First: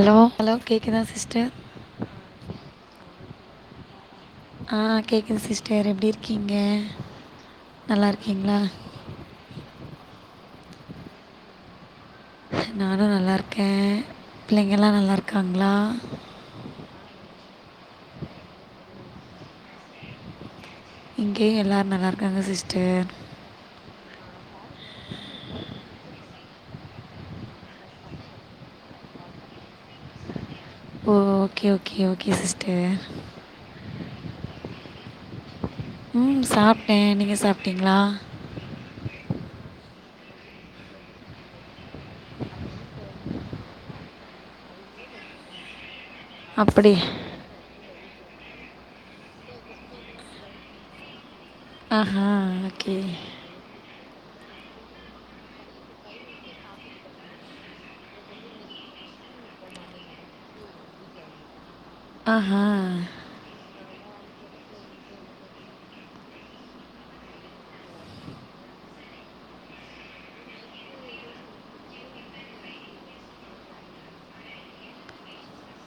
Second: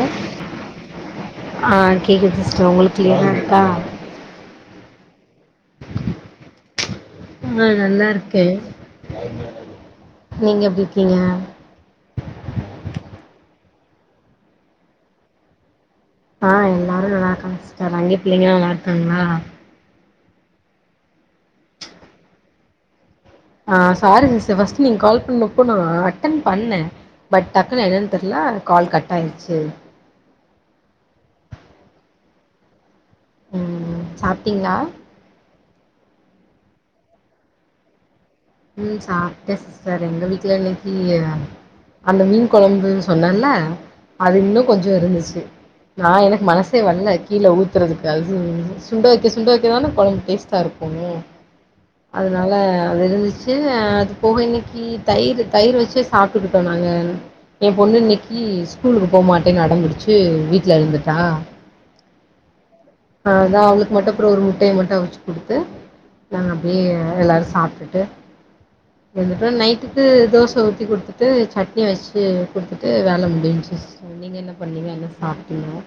Allow hello கேக்குதா sister கேக்குது sister உங்களுக் க்ளியரா இருக்கா ஆ கேக்குது சிஸ்டர் எப்டி இர்க்கீங்க அ நல்லாருக்கே நீங்க எப்டி இர்க்கீங்க நானு நல்லாருக்கே பிள்ளைங்கல்லா நல்லார்க்காங்ளா ஆ எல்லாரும் நல்லாருக்காங்க அங்கே பிள்ளைங்கள்ளா நல்லார்க்காங்ளா இங்கே எல்லாரு நல்லார்க்காங்க சிஸ்டர் அ சாரி சிஸ்டர் ஃபஸ்ட் நீங்க கால் பண்ணப்போ நா அட்டன் பண்ண பட் டக்குனு என்னன் தெர்ல கால் கட் ஆயிருச்சு ஓ ஓகே ஓகே ஓகே சிஸ்டர் ம் சாப்ட்டீங்ளா ம் சாப்ட்டே நீங்க சாப்ட்டீங்ளா ம் சாப்ட்டே சிஸ்டர் எங்க வீட்ல இன்னைக்கி அந்த மீன் குழம்பு சொன்னல்ல அது இன்னு கொஞ்ச இருந்துச்சு நா எனக் மனசே அப்படி வல்ல கீழே ஊத்துறதுக்கு அதுவு சுண்ட வைக்க சுண்ட வைக்கதானா குழம்பு டேஸ்ட்டாருக்கு ஆஹா அதனால ஓகே அது இருந்துச்சு அது போக இன்னைக்கு தயிர் தயிர் வச்சு சாப்ட்டுக்ட்டோ நாங்க ஏ பொண்ணு இன்னைக்கு ஸ்கூலுக்கு போகமாட்டேனு அடம்புடிச்சு வீட்ல இருந்துட்டா ஆஹா அதா அவங்ளுக் மட்டு ப்ரோ ஒரு முட்டையை மட்டு அவ்ச்சு குடுத்து நாங்க அப்டியே எல்லாரு சாப்ட்டுட்டு அது தா நைட்டுக்கு தோசை ஊத்தி குடுத்துட்டு சட்னி வெச்சு குடுத்துட்டு வேல முடிஞ்ன்ச்சு நீங்க என்ன பண்ணீங்க என்ன சாப்ட்டீங்க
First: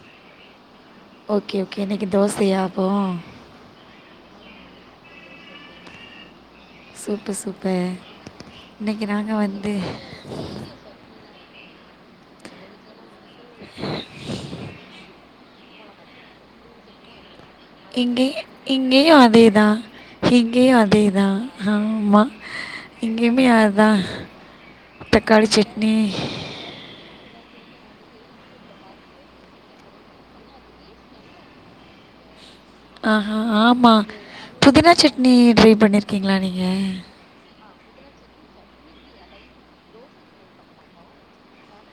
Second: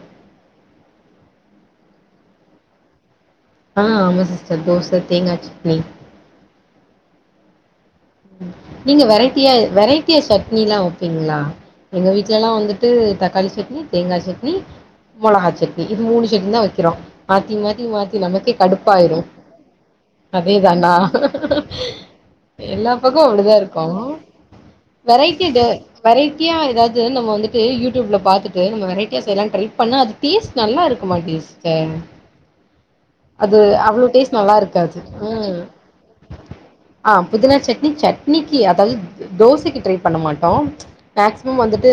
ஓகே ஓகே இன்னைக் தோசையா அப்போ ஆ ஆமா சிஸ்டர் தோச தேங்காய் சட்னி சூப்பர் சூப்பர் நீங்க இன்னைக்கு நாங்கள் வெரைட்டியா வந்து வெரைட்டியா சட்னி எல்லா வெப்பீங்களா எங்க வீட்லல்லா வந்துட்டு தக்காளி சட்னி தேங்காய் சட்னி மொளகா சட்னி இது மூணு சட்னி தா வைக்கிறோ மாத்திமாத்தி மாத்தி மாத்தி இங்கே நமக்கே கடுப்பாயிரு இங்கேயும் அதே தான் இங்கேயும் அதேதானா அதே தான் ஆமாம் எல்லா பக்க கோ இங்கேயுமே அப்டிதாருக்கோ அதுதான் தக்காளி வெரைட்டி ட சட்னி வெரைட்டி [unintelligible] நம்ம வந்துட்டு யூ டி யூப் கல பாத்தட்டு நம்ம வெரைட்டியா எல்லாம் ட்ரைப் பண்ண அது டேஸ்ட் நல்லா இருக்கு மாடேங்குது ஹம் ஆஹஹ ஆமா டேஸ்ட் நல்லா புதினா இருக்காது. சட்னி ம். ட்ரை பண்ணிருக்கீங்களா நீங்க ஆ புதினா சட்னி சட்னிக்கு அதாவது தோசைக்கு ட்ரை பண்ண மாட்டோ மேக்சிமம் வந்துட்டு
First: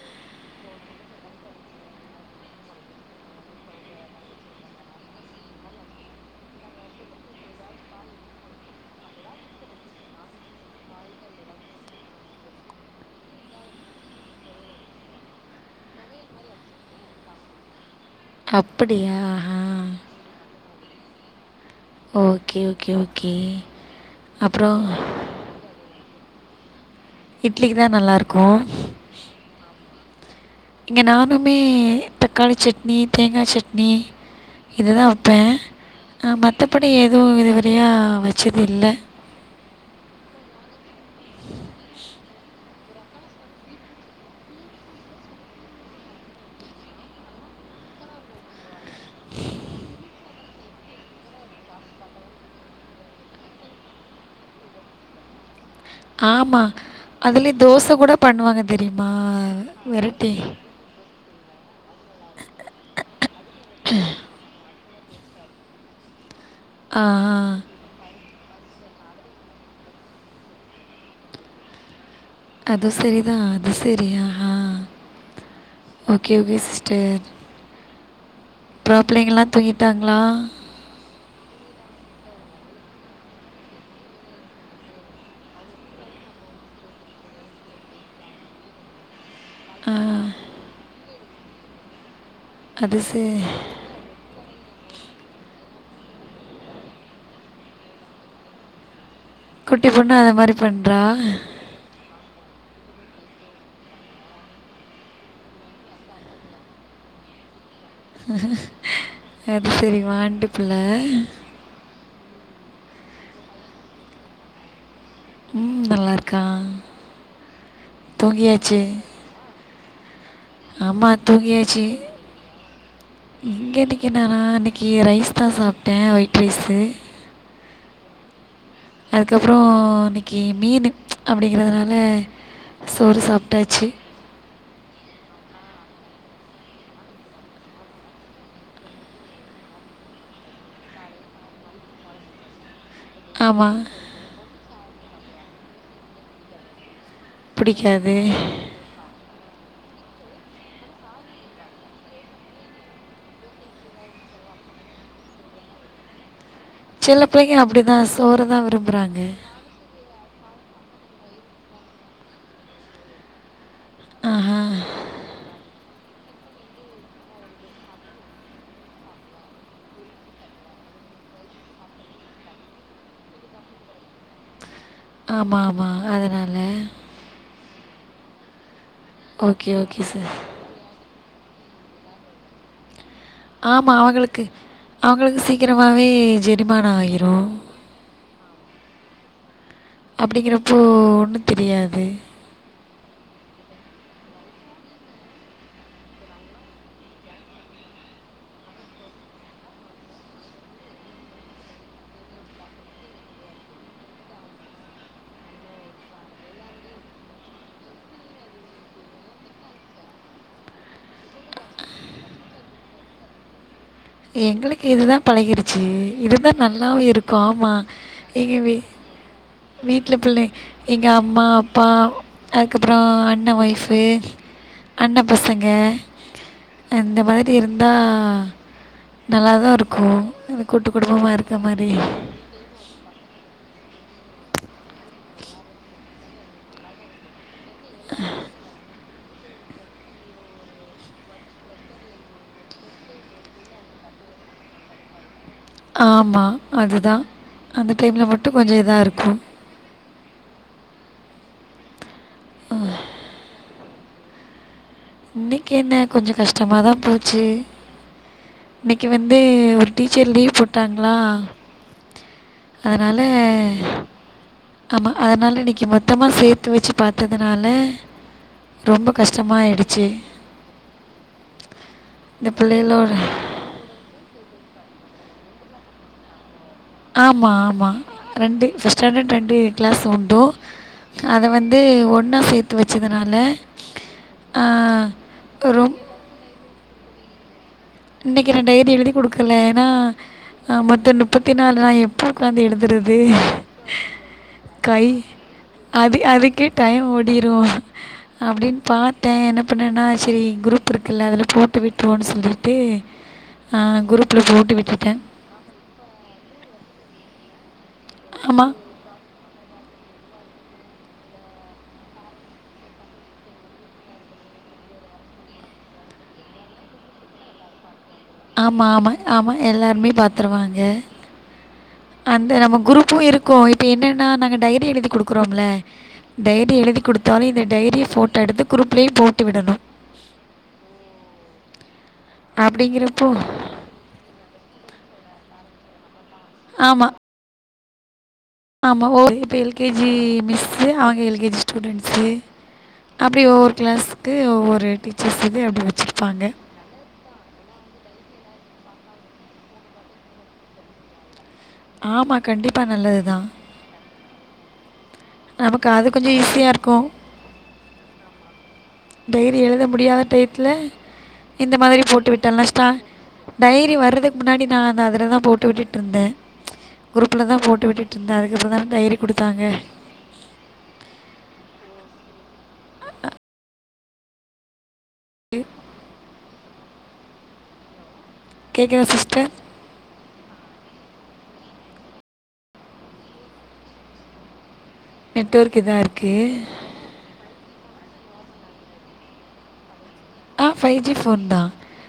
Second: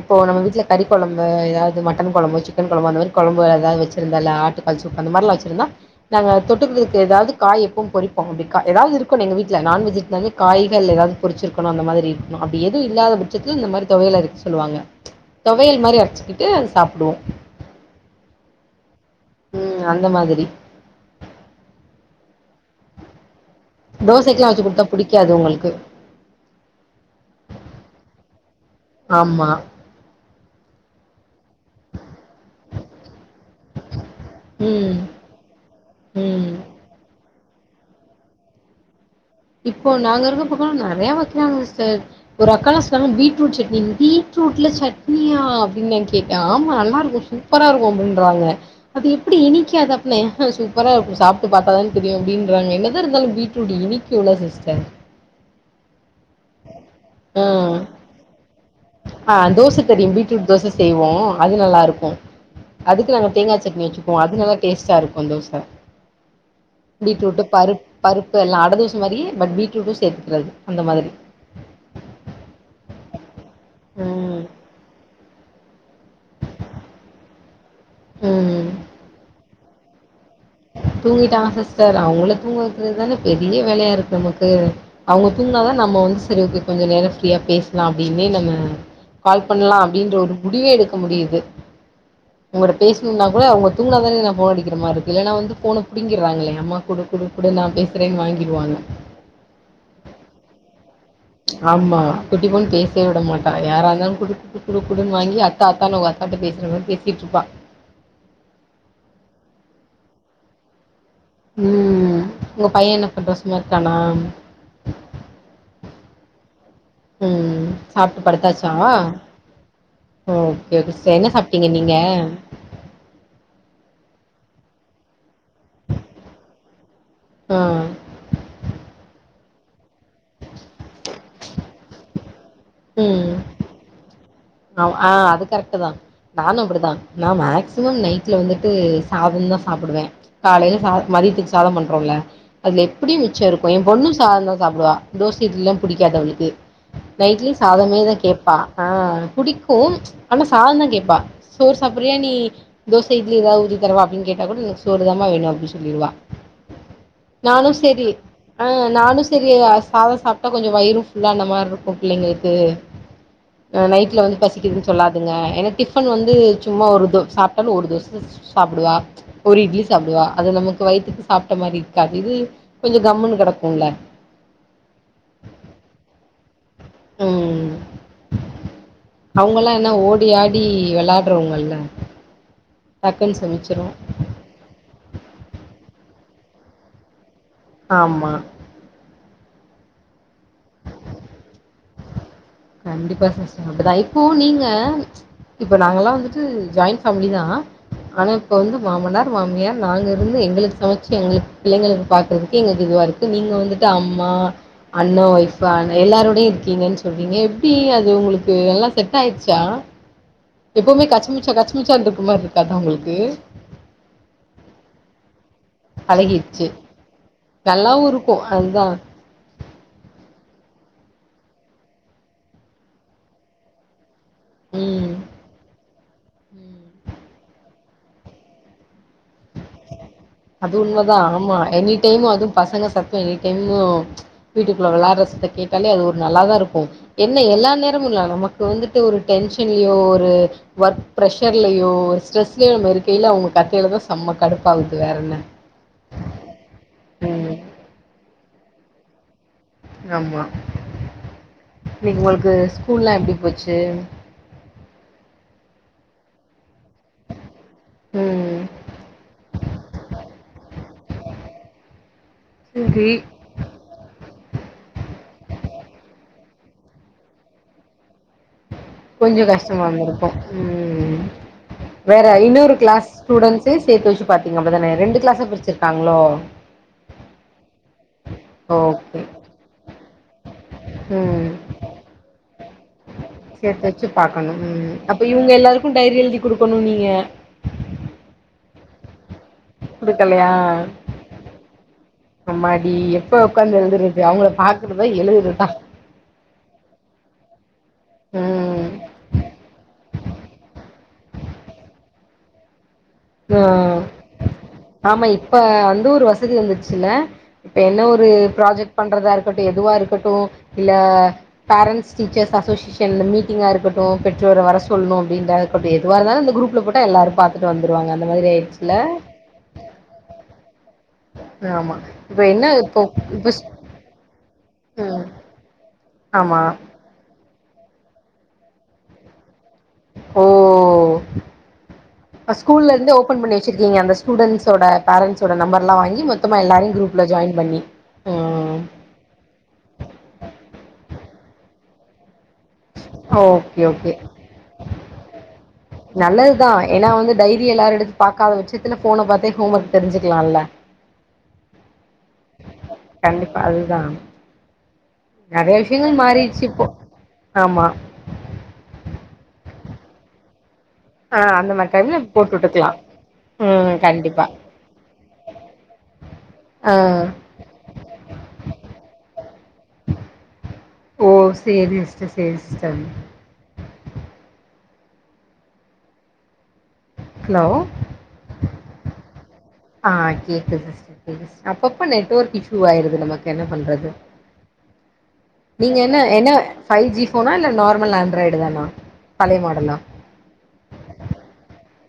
இப்போ நம்ம வீட்ல கறிக்கொழம்பு ஏதாவது மட்டன் கொழம்பு சிக்கன் கொழம்பு அந்த மாதிரி கொழம்பு ஏதாவது வெச்சிருந்தல ஆட்டுக்கு [unintelligible] அந்த மார்லா வெச்சிருந்தா நாங்க தொட்டுக்கிறதுக்கு ஏதாவது காய் எப்போவு பொறிப்போங் கா ஏதாவ்து இருக்கு எங்க வீட்ல நான்வெஜ் வந்து காய்கள் ஏதாவது பொரிச்சிருக்கணு அந்த மாதிரி அப்டி எதுவு இல்லாத பட்சத்துல இந்த மாரி தொவையல்ருக்கு சொல்லுவாங்க தொவையல் மாரி அரைச்சிக்கிட்டு அத சாப்டுவோ அப்படியா ஆஹா உம் அந்த மாதிரி ஓகே ஓகே ஓகே தோசைக்கெல்ல வெச்சு அப்புறம் குடுத்தா புடிக்காது அவங்ளுக்கு இட்லிக்கு தா நல்லாருக்கு ஆம்மா இங்க நானுமே தக்காளி சட்னி தேங்காய் சட்னி இது ம் தா வெப்பே ம் மத்தபடி எதுவு இதுவரியா வெச்சதில்ல இப்போ நாங்க இருக்க பக்கம்லா நறைய வைக்கிறாங்க சிஸ்டர் ஒரு அக்காலா சொன்பீட்ரூட் சட்னி பீட்ரூட்ல சட்னியா அப்டின்னு நா கேட்டே ஆமா நல்லா இருக்கும் சூப்பரா இருக்கும் அப்படின்றாங்க அது எப்டி இனிக்கக்கா அப்டின் தான் சூப்பரா சாப்பிட்டு பார்த்தாதான்க்கு தெரியு அப்படின்றாங்க என்னதா இருாலும் பீட்ரூட் இனி க்கும்ல சிஸ்டர் ஆமா ஆ. அதுலே தோச கூட பண்வாங்க தெரிமா வெரைட்டி செய்வோ அது நல்லாருக்கு அதுக் நாங்க தேங்காய் சட்னி வெச்சுப்போம் அது நல்ல டேஸ்ட் [unintelligible] தேஸ்டா யோசன இருக்கு தோச ஆ, ஆ. பீட்ருடு பருப்பு பருப்பு எல்லா அடை தோச மாரி பட் பீட்ரூட்டு சேர்த்துக்குறது அந்த மாதிரி அதுவு சரிதா அது சரி அஹ ம். ஓகே ஓகே சிஸ்டர் ம். அப்பறோ பிள்ளங்கல்லா தூங்கிட்டாங்களா தூங்கிட்டாங்க சிஸ்டர் அவங்கள தூங்க வக்கிறதுதானே பெரிய வேலையா இருக்கு நமக்கு அவுங்க தூங்குனாதா நம்ம வந்து சரி ஓகே கொஞ்ச நேர ஃப்ரீயா பேசலா அப்படின்னே நம்ம கால் பண்ணலா ஆ, அப்படின்ற ஒரு முடிவே எடுக்க முடியுது உங்கட்ட அது சே பேசணுனா கூட அவங்க தூங்குனா தானே நா ஃபோன் அடிக்கிற மாரி இருக்கு இல்லன்னா வந்து ஃபோன புடிங்கறாங்களே அம்மா குடு குடு கூட நா பேசுறேன்னு வாங்கிருவாங்க குட்டி பொண்ணு அது மாரி பண்றா ஆமா குட்டி பொண்ணு பேசவே விட மாட்டா யாரா இருந்தாலு குடு குடு குடுன்னு வாங்கி தாத்தானு அவுங்க அக்காட பேசுற மாரி பேசிட்டு இருப்பா அது செரி வாண்டுப்புள்ள ம் உங்க பையன் என்ன பண்றா சும்மா இருக்கானா ம், நல்லா இருக்கான். ம் சாப்பட்டு படுத்தாச்சா தூங்கியாச்சு. ஓகே ஓகே ஆமா, சிஸ் என்ன சாப்ட்டீங்க நீங்க கேட்டிங்கனா இன்னைக்கி ரைஸ் தா சாப்ட்டே ஒயிட் ரைஸு ஆ அதுக்கப்புற இன்னைக்கி மீனு அப்புடிங்கிறதுனால சோறு சாப்ட்டாச்சு ஔ ஆ அது கரெக்ட் தா நானு அப்டிதான் நா மேக்சிமம் நைட்ல வந்துட்டு சாதந்தா சாப்புடுவே காலையில சாத மதியத்துக்கு சாதம் பண்றோல்ல அதுல எப்படியு மிச்ச இருக்கு ஆமாம் என் பொண்ணு சாதம் தா சாப்பிடுவா தோச இட்லிலா புடிக்காது அவளுக்கு நைட்லயு சாதமே தா பிடிக்காது கேப்பா ஆ புடிக்கு ஆனா சாதம் தா கேப்பா சோர் சாப்புறியா நீ தோசை இட்லி எதாவது ஊத்தி தரவா அப்படின் கேட்டா கூட எனக்கு சோர்தாமா வேணு அப்டின்னு சொல்லிருவா சில பிள்ளைங்க நானு அப்படி செரி தான் சோறு தான் ஆ விரும்புகிறாங்க நானு செரி அஸ் சாத சாப்ட்டா கொஞ்ச வயிறும் ஃபுல்லான மாரி இருக்கும் புள்ளைங்களுக்கு இல்ல வந்து ஆஹா பசிக்குதுன்னு சொல்லாதுங்க ஏன்னா டிஃப டிபன் வந்து சும்மா ஒரு தோ சாப்பட்டாலு ஒரு தோசை சாப்புடுவா ஒரு இட்லி சாப்புடுவா அது நமக்கு வயித்துக்கு சாப்புட்ட மாரி இருக்காது இது கொஞ்ச கம்மன்னு கடக்கும்ல ஆமா ஆமா அதுனால ம் ஓகே அவுங்கல்லா என்ன ஓகே ஓடி சார் ஆடி வெளாடுறவங்கல்ல டக்குன்னு சொல் ஆமா அவுங்களுக்கு அவுங்களுக்கு சீக்கிரமாவே ஜெரிமானோ ஆகிரு ஆமா அப்புடிங்கிறப்போ ஒன்னு தெரியாது கண்டிப்பா சிஸ்டர் அப்டிதா இப்போ நீங்க இப்போ நாங்கல்லா வந்துட்டு ஜாயிண்ட் ஃபேமிலி தா ஆனா இப்ப வந்து மாமனார் மாமியார் நாங்க இருந்து எங்களுக்கு சமைச்சு எங்களுக்கு பிள்ளைங்களுக்கு பாக்குறதுக்கே எங்களுக்கு இதுவா இருக்கு நீங்க வந்துட்டு அம்மா அண்ணா ஒயிஃப் எல்லாரோட இருக்கீங்கன்னு சொல் றீங்க எப்புடி அது உங்களுக்கு எல்லா செட் ஆயிச்சா எப்பவுமே கச்சி மிச்சா கச்சி மிச்சான்ற இருக்க மாரி இருக்காதா உங்களுக்கு எங்களுக்கு இதுதா பழகிருச்சு இதுதா நல்லாவு இருக்கு ஆமா நல்லாவு இருக்கும் அதுதா வீட்ல புள்ளை எங்க அம்மா அப்பா அதுக்கப்புற அண்ண ஒய்ஃபு ம். அண்ண பசங்க அந்த மாதிரி இருந்தா நல்லாதா இருக்கு அது உண்மைதா ஆமா எனி டைம் அதுவு பசங்க சத் எனி டெம்மு வீட்டுக்குள்ள வெள்ளறா சத்த கேட்டாலே அது ஒரு நல்லா தா இருக்கு என்ன எல்லாத் நேரமுல்லா நமக்கு வந்துட்டு ஒரு டென்ஷன்லியோ ஒரு ஒர்க் ப்ரெஷர்லயோ ஒரு ஸ்ட்ரெஸ்லயோ நம்ப இருக்கையில அவங்க கத்தையில தா செம்ம கடுப்பாகுது வேற என்ன ஆமா அதுதா ம் அந்த டைம்ல மட்டு கொஞ்ச இதா இருக்கு யம்மா இன்னிக் உங்களுக்கு ஸ்கூல்லா எப்டி போச்சு இன்னிக் என்ன கொஞ்ச கஷ்ட்டமாதா போச்சு ம் இன்னிக்கு வந்து ஒரு டீச்சர் லீவ் போட்டாங்ளா சரி அத்னால ஆமா அதனால இன்னிக்கு மொத்தமா சேத்து வெச்சி பாத்ததுனால கொஞ்ச கஷ்ட்டமா ந்துருக்கு ம் வேற இந்த ஐனூறு க்ளாஸ் பிள்ளைகளோட ஸ்டூடன்ஸ் து சேத்து வச்சி பாத்தீங்க அப்டிதானே ரெண்டு க்ளாஸ்சா பிரிச்சிருக்காங்ளோ ஆமா ஆமா ரெண்டு் ஃபஸ் ஓகே ஸ்டாண்டர் ரெண்டு க்ளாஸ் உண்டோ அத ம் வந் து ஒன்னா சேத் துவச்சதுனால சேத்து வச்சி பாக்கணு ம் அப்ப இவுங்க எல்லாருக்கு ரொம் டைரி எழுதி குடுக்கணு நீங்க இன்னக்கி நா டைரி எழுதி குடு கல ஏனா குடுக்கலையா மொத்த நுப்பத்தி நாலு நா எப்ப உக்கந்து அம்மாடி எழுதுறது கொண்டு கை போய் எழுதுறத்தா அது அதுக்கே டைய ஓடிரு அப்டி ம் பாத்தே என்ன பண்ணேன்னா செரி குரூப் இருக்குல்ல அதுல போட்டு விட்ருவோனு சொல்லி ஏ ஆ அ குரூப்புல போட்டு விட்டுட்ட ஆமா இப்ப அந்த ஒரு வசதி வந்துருச்சுல இப்போ என்ன ஒரு ஆமாம் ப்ராஜெக் பண்றதா இருக்கட்டு எதுவா இருக்கட்டு இல்ல பேரண்ட்ஸ் டீச்சர்ஸ் அசோசிஷன்ல மீட்டிங்கா இருக்கட்டு பெற்றோர வர சொல்னு அப்டின்ட அப்டி எதுவா இருந்தாலு இந்த குருப்ல போட்டா எல்லாரு பாத்துட்டு வந்துருவாங்க அந்த மாதிரி ஆமா ஆயிடுச்சுல ஆமா ஆமா எல்லார்மே பாத்துருவாங்க ஆமா இப்ப அந்த என்ன நம்ம இப்போ குரூப்பு இருக்கு இப்ப என்னன்னா நாங்க டைரி எழுதி ம் குடுக்குறோம்ல ஆமா டைரி எழுதி குடுத்தாலு இந்த டைரிய போட்டோ எடுத்து குருப்லயு போட்டு விடணு ஓ இப்ப ஸ்கூல்லருந்து அப்படிங்கிறப்போ ஓப்பன் பண்ணி சிருக்கீங்க அந்த ஸ்டூடெண்ட்ஸோட பேரன்ஸ்சோட நம்பர்லா வாங்கி மொத்தமா எல்லாரோயு குரூப்ல ஜாயின் பண்ணி ம் ஆமா ஓ இப்ப எல்கேஜி மிஸ்சு அவுங்க எல்கேஜி ஸ்டூடெண்ஸு அப்டி ஒவ்வொரு ஓகே ஓகே க்ளாஸ்கு ஒவ்வொரு டீச்சர்ஸ்ஸுடே இது அப்டி வச்சிருப்பாங்க ஏனா வந்து டைரி எல்லாரு எடுத் பாக்கத வச்சத்துல ஃபோன பாத்தே ஹோம் ஒர்க் தெருஞ்சுக்லால்ல ஆமாம் கண்டிப்பாக நல்லது தான் கண்டிப்பா அதுதா நெறைய நமக்கு அது விஷியங்கள் கொஞ்சம் மாறிச்சி ஈஸியாக இப்போ இருக்கும் ஆமா டைரி எழுத முடியா டையத்துல ஆ அந்த இந்த மாரி மாதுரி டைம்ல போட்டு விட்டல்லா ஷ்டா விட்டுக்கலா டைரி ம் வர்றதுக் கண்டிப்பா முன்னாடி நா அந்த அதுலதா போட்டு விட்டுட்ருந்தே ஆ குரூப்புல தா போட்டு விட்டுட்ருந்த அதுக்கப்புறோ தான டைரி குடுத்தாங்க ஓ சேரி சிஸ்டர் சேரி சிஸ்டர் ஹலோ கேக்குதா சிஸ்ட்ட ஆ கேக்குது சிஸ் [inaudible] அப்பப்போ நெட்ஒர்க் இ்ஷு ஆயிருது நமக் என்ன பண்றது நெட்ஒர்க் நீங்க இதாக என்ன என்ன இருக்குது பைஜி போனா இல்ல நார்மல் ஆண்ராய்டு தான பழைய மாடலா ஆ பைவ் ஜி போன் தா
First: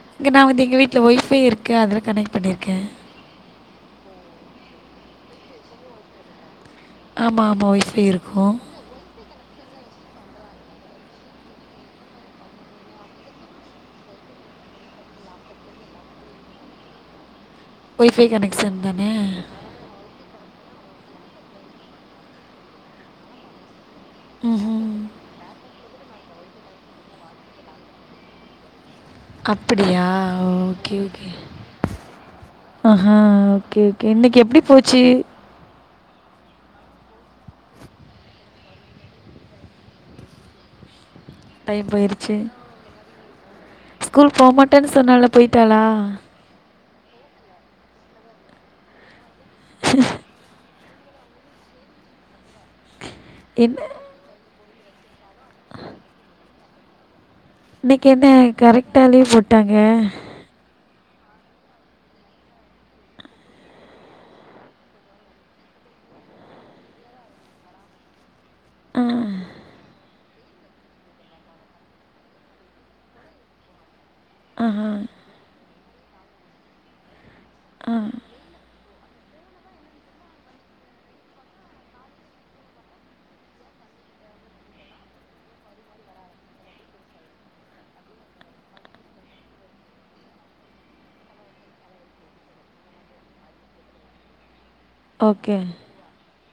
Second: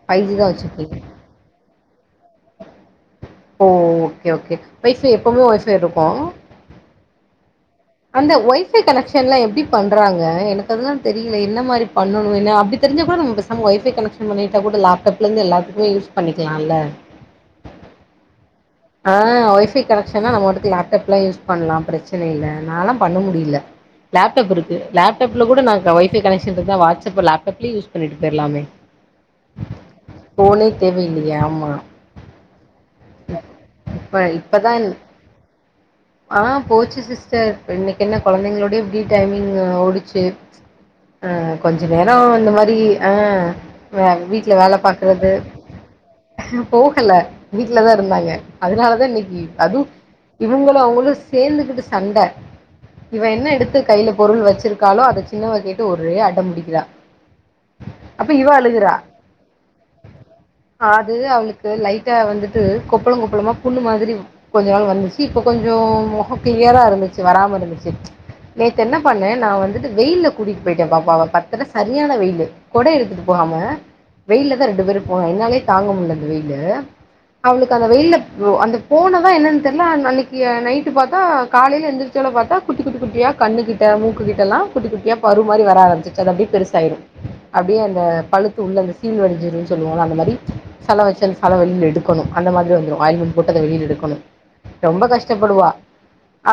ஃபைவ் இங்க ஜி நா தான் வந்து எங்க வச்சிருக்கீங்க வீட்ல ஒய்பை இருக்கு அதெல்லா கனெக்ட் பண்ணியிருக்க ஓ ஓகே ஓகே ஒய்ஃபை எப்போவு ஒய்ஃபை இருக்கோ ஆமா ஆமா ஒய்ஃப் அந்த ஒய் ஃபை கனெக்ஷன் எல்லா எப்டி பண்றாங்க எனக்கு அதெல்லா தெரில என்ன மாரி பண்ணணு அப்டி தெரிஞ்சா கூட நம்ம நம் ஒய்பை கனெக்ஷன் பண்ணிட்டா கூட லேப்டாப்ல இருந்து எல்லாதுக்குமே யூஸ் பண்ணிக்கலாம்ல ஒய்ஃபை கனெக்ஷன் தானே ஆ ஒய்ஃபை கனெக்ஷனா நம்ம மாட்டுக்கு லேப்டாப் எல்லாம் யூஸ் பண்ணலாம் பிரச்சனை இல்ல நாலாம் பண்ண முடில லேப்டாப் இருக்கு ம்ஹூம் லப்டாப்ல கூட நாங்க ஒய்பை கனெக்ஷன் இருக்குனா வாட்ஸ்அ லப்டாப்லயே யூஸ் பண்ணிட்டு போய்டலாமே அப்படியா ஓகே ஓகே தேவையில்லையே ஆமா ஆஹா ஓகே ஓக் ப இப்பதான் ஆ போச்சு சிஸ்டர் இன்னைக் என்ன கொழந்தைங்களுடைய ஃபிரி டைமிங் ஓடுச்சு ஆ கொஞ்ச டைம் நேரோ போயிடுச்சு இந்த மாரி ஆ வே ஸ்கூல் போக வீட்ல வேல மாட்டேன்னு சொன்னால பாக்குறது போயிட்டாளா போகல வீட்லதா இருந்தாங்க அதனாலதா இன்னைக் அதும் இவங்களு அவங்களு சேந்துகிட்டு சண்ட இவன் என்ன எடுத்து கைல பொருள் வச்சிருக்காலோ அத சின்னவ கேட்டு ஒரே அடோ புடிக்கிறா இன்னிக்கி என்ன அப்ப இவ அழுகுறா கரெக்ட்டா லீவ் போட்டாங்க ஆது அவளுக்கு லைட்டா வந்துட்டு கொப்பளம் கொப்பளமா புண்ணு மாதிரி கொஞ்ச நாள் வந்துச்சு இப்ப கொஞ்ச முகம் கிளியரா இருந்துச்சு வராம இருந்துச்சு நேத்து என்ன ஆ பண்ணே நா வந்துட்டு வெயில்ல கூட்டிட்டு போயிட்டே பாப்பாவ பத்துலா சரியான வெயிலு கொட எடுத்துட்டு போகாம வெயில்ல தா ரெண்டு ஆஹா பேரு போனோ என்னாலே தாங்க முடில அந்த வெயிலு அவளுக்கு அந்த வெயில்ல போ அந்தப் போனதா என்னன்னு தெரில அன்னிக்கி நைட்டு பாத்தா காலைல எந்துருச்சோல பாத்தா குட்டி குட்டி குட்டியா கண்ணு கிட்ட மூக்குக்கிட்டெல்லா குட்டிட்டியா பரு மாரி வர ஆரம்பிச்சு அது அப்டியே பெருசாயிரும் அப்டியே அந்த பழுத்து உள்ள அந்த சீல் வடிஞ்சிருனு சொல்லுவோல அந்த மாரி சல வச்சல் சலவெளில எடுக்கணு அந்த மாரி வந்துரும் ஆயில்மெண்ட் போட்டு அத வெளில எடுக்கணு ரொம்ப ஓகே கஷ்டப்படுவா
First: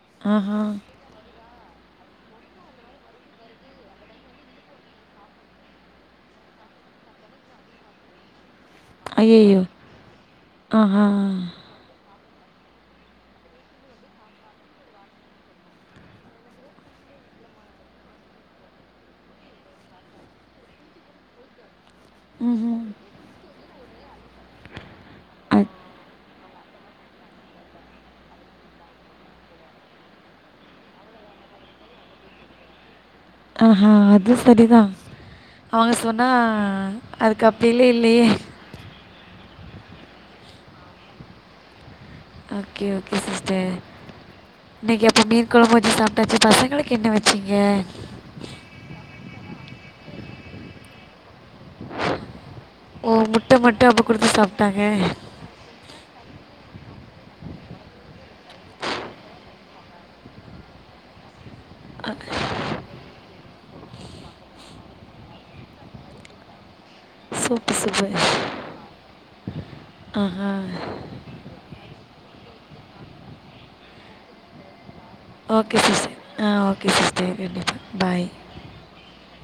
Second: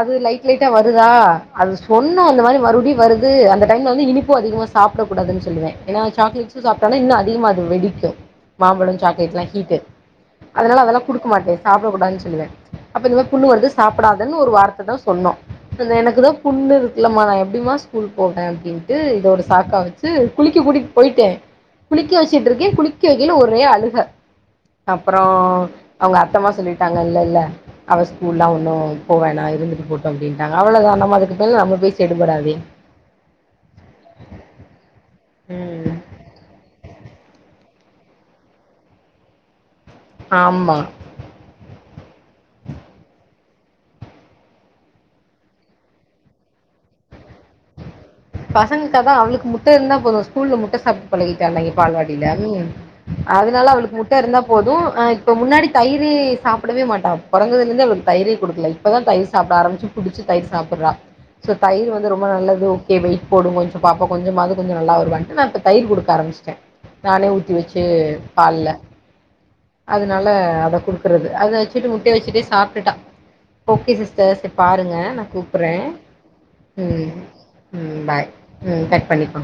அது லைட் ஆஹா லைட்டா வரு தா அது சொன்ன அந்த மாரி மறுபடியு வருது அந்த டைம்ல வந்து இனிப்பு அதிகமா சாப்பிட கூடாதுன்னு சொல்லுவே ஏனா சாக்லேட்ஸு சாப்ட்டனா இன்னு அதிகமா அது வெடிக்கு மாம்பழம் சாக்லேட் எல்லா ஐயையோ ஹீட் அதனால அதெல்லா ஆஹா சாப்ட கூடாது சொல்லுவே அப்ப இந்த மாரி புண்ணு வந்து சாப்டாதுன்னு ஒரு வார்த்த தா சொன்ன பின்ன எனக்குதா புண்ணு இருக்குலமா நா எப்டிமா ஸ்கூல் போவே அப்டின்னுட்டு இதோட சாக்கா வச்சு ட்டு குளிக்க கூட்டிட் போயிட்டே போய்ட்டன் குளிக்க வச்சுட்டு இருக்கே குளிக்க வைக்கில ஒரே அழுக அப்பறோ அவங்க அத்தம்மா சொல்லிட்டாங்க இல்ல இல்ல அவ ஸ்கூல்லா ஒன்னு போவோனா இருந்துட்டு போட்டு அப்டின்ட்டாங்க அவ்ளோதா நம்ம அதுக்கு மேல நம்ம பேச்சி எடுபடாதே ஆஹா அது சரிதா அவங்க ம் சொன்னா அதுக் அப்பீலே இல்லயே ஆமா ஓகே ஓகே சிஸ்டர் இன்னைக் அப்போ மீன் கொழம்பு வச்சு சாப்பிட்டாச்சு பசங்களுக்கு என்ன வச்சீங்க பசங்கக்கதா அவளுக்கு முட்ட இருந்தா போது ஸ்கூல்ல முட்ட சாப்ட்டு பழகிட்டால இந்த பால்வாடில ம் ஓ! முட்டை அதனால மட்டும் அவளுக் அப்போ முட்ட குடுத்து இருந்தா போது சாப்பிட்டாங்க. அ இப்போ முன்னாடி தயிரே சாப்பிடவே மாட்டாவா பொறந்தலேருந்து அவளுக் தயிரே குடுக்கல இப்ப தா தயிர் சாப்ட ஆரம்பிச் புடிச்ச தயிர் சாப்ட்றா ஸோ தயிர் வந்து ரொம்ப நல்லது எ வெயிட் போடு கொஞ்ச பாப்பா கொஞ்சமாது கொஞ்ச நல்லா வருவா நா இப்ப தயிர் குடுக்க ஆரம்பிச்ட்டே நானே ஊத்தி சூப்பர், வச்சு சூப்பர். பால்ல ஆ, அதனால அத குடுக்குறது ஓகே சிஸ்டர் சேர் பாருங்க ஓகே கூப்பிட்றேன் சிஸ்டர் ஆ ஓகே ம் சிஸ்டர் கண்டிப்பா ம் பாய் ம் கட் பண்ணிக்கோ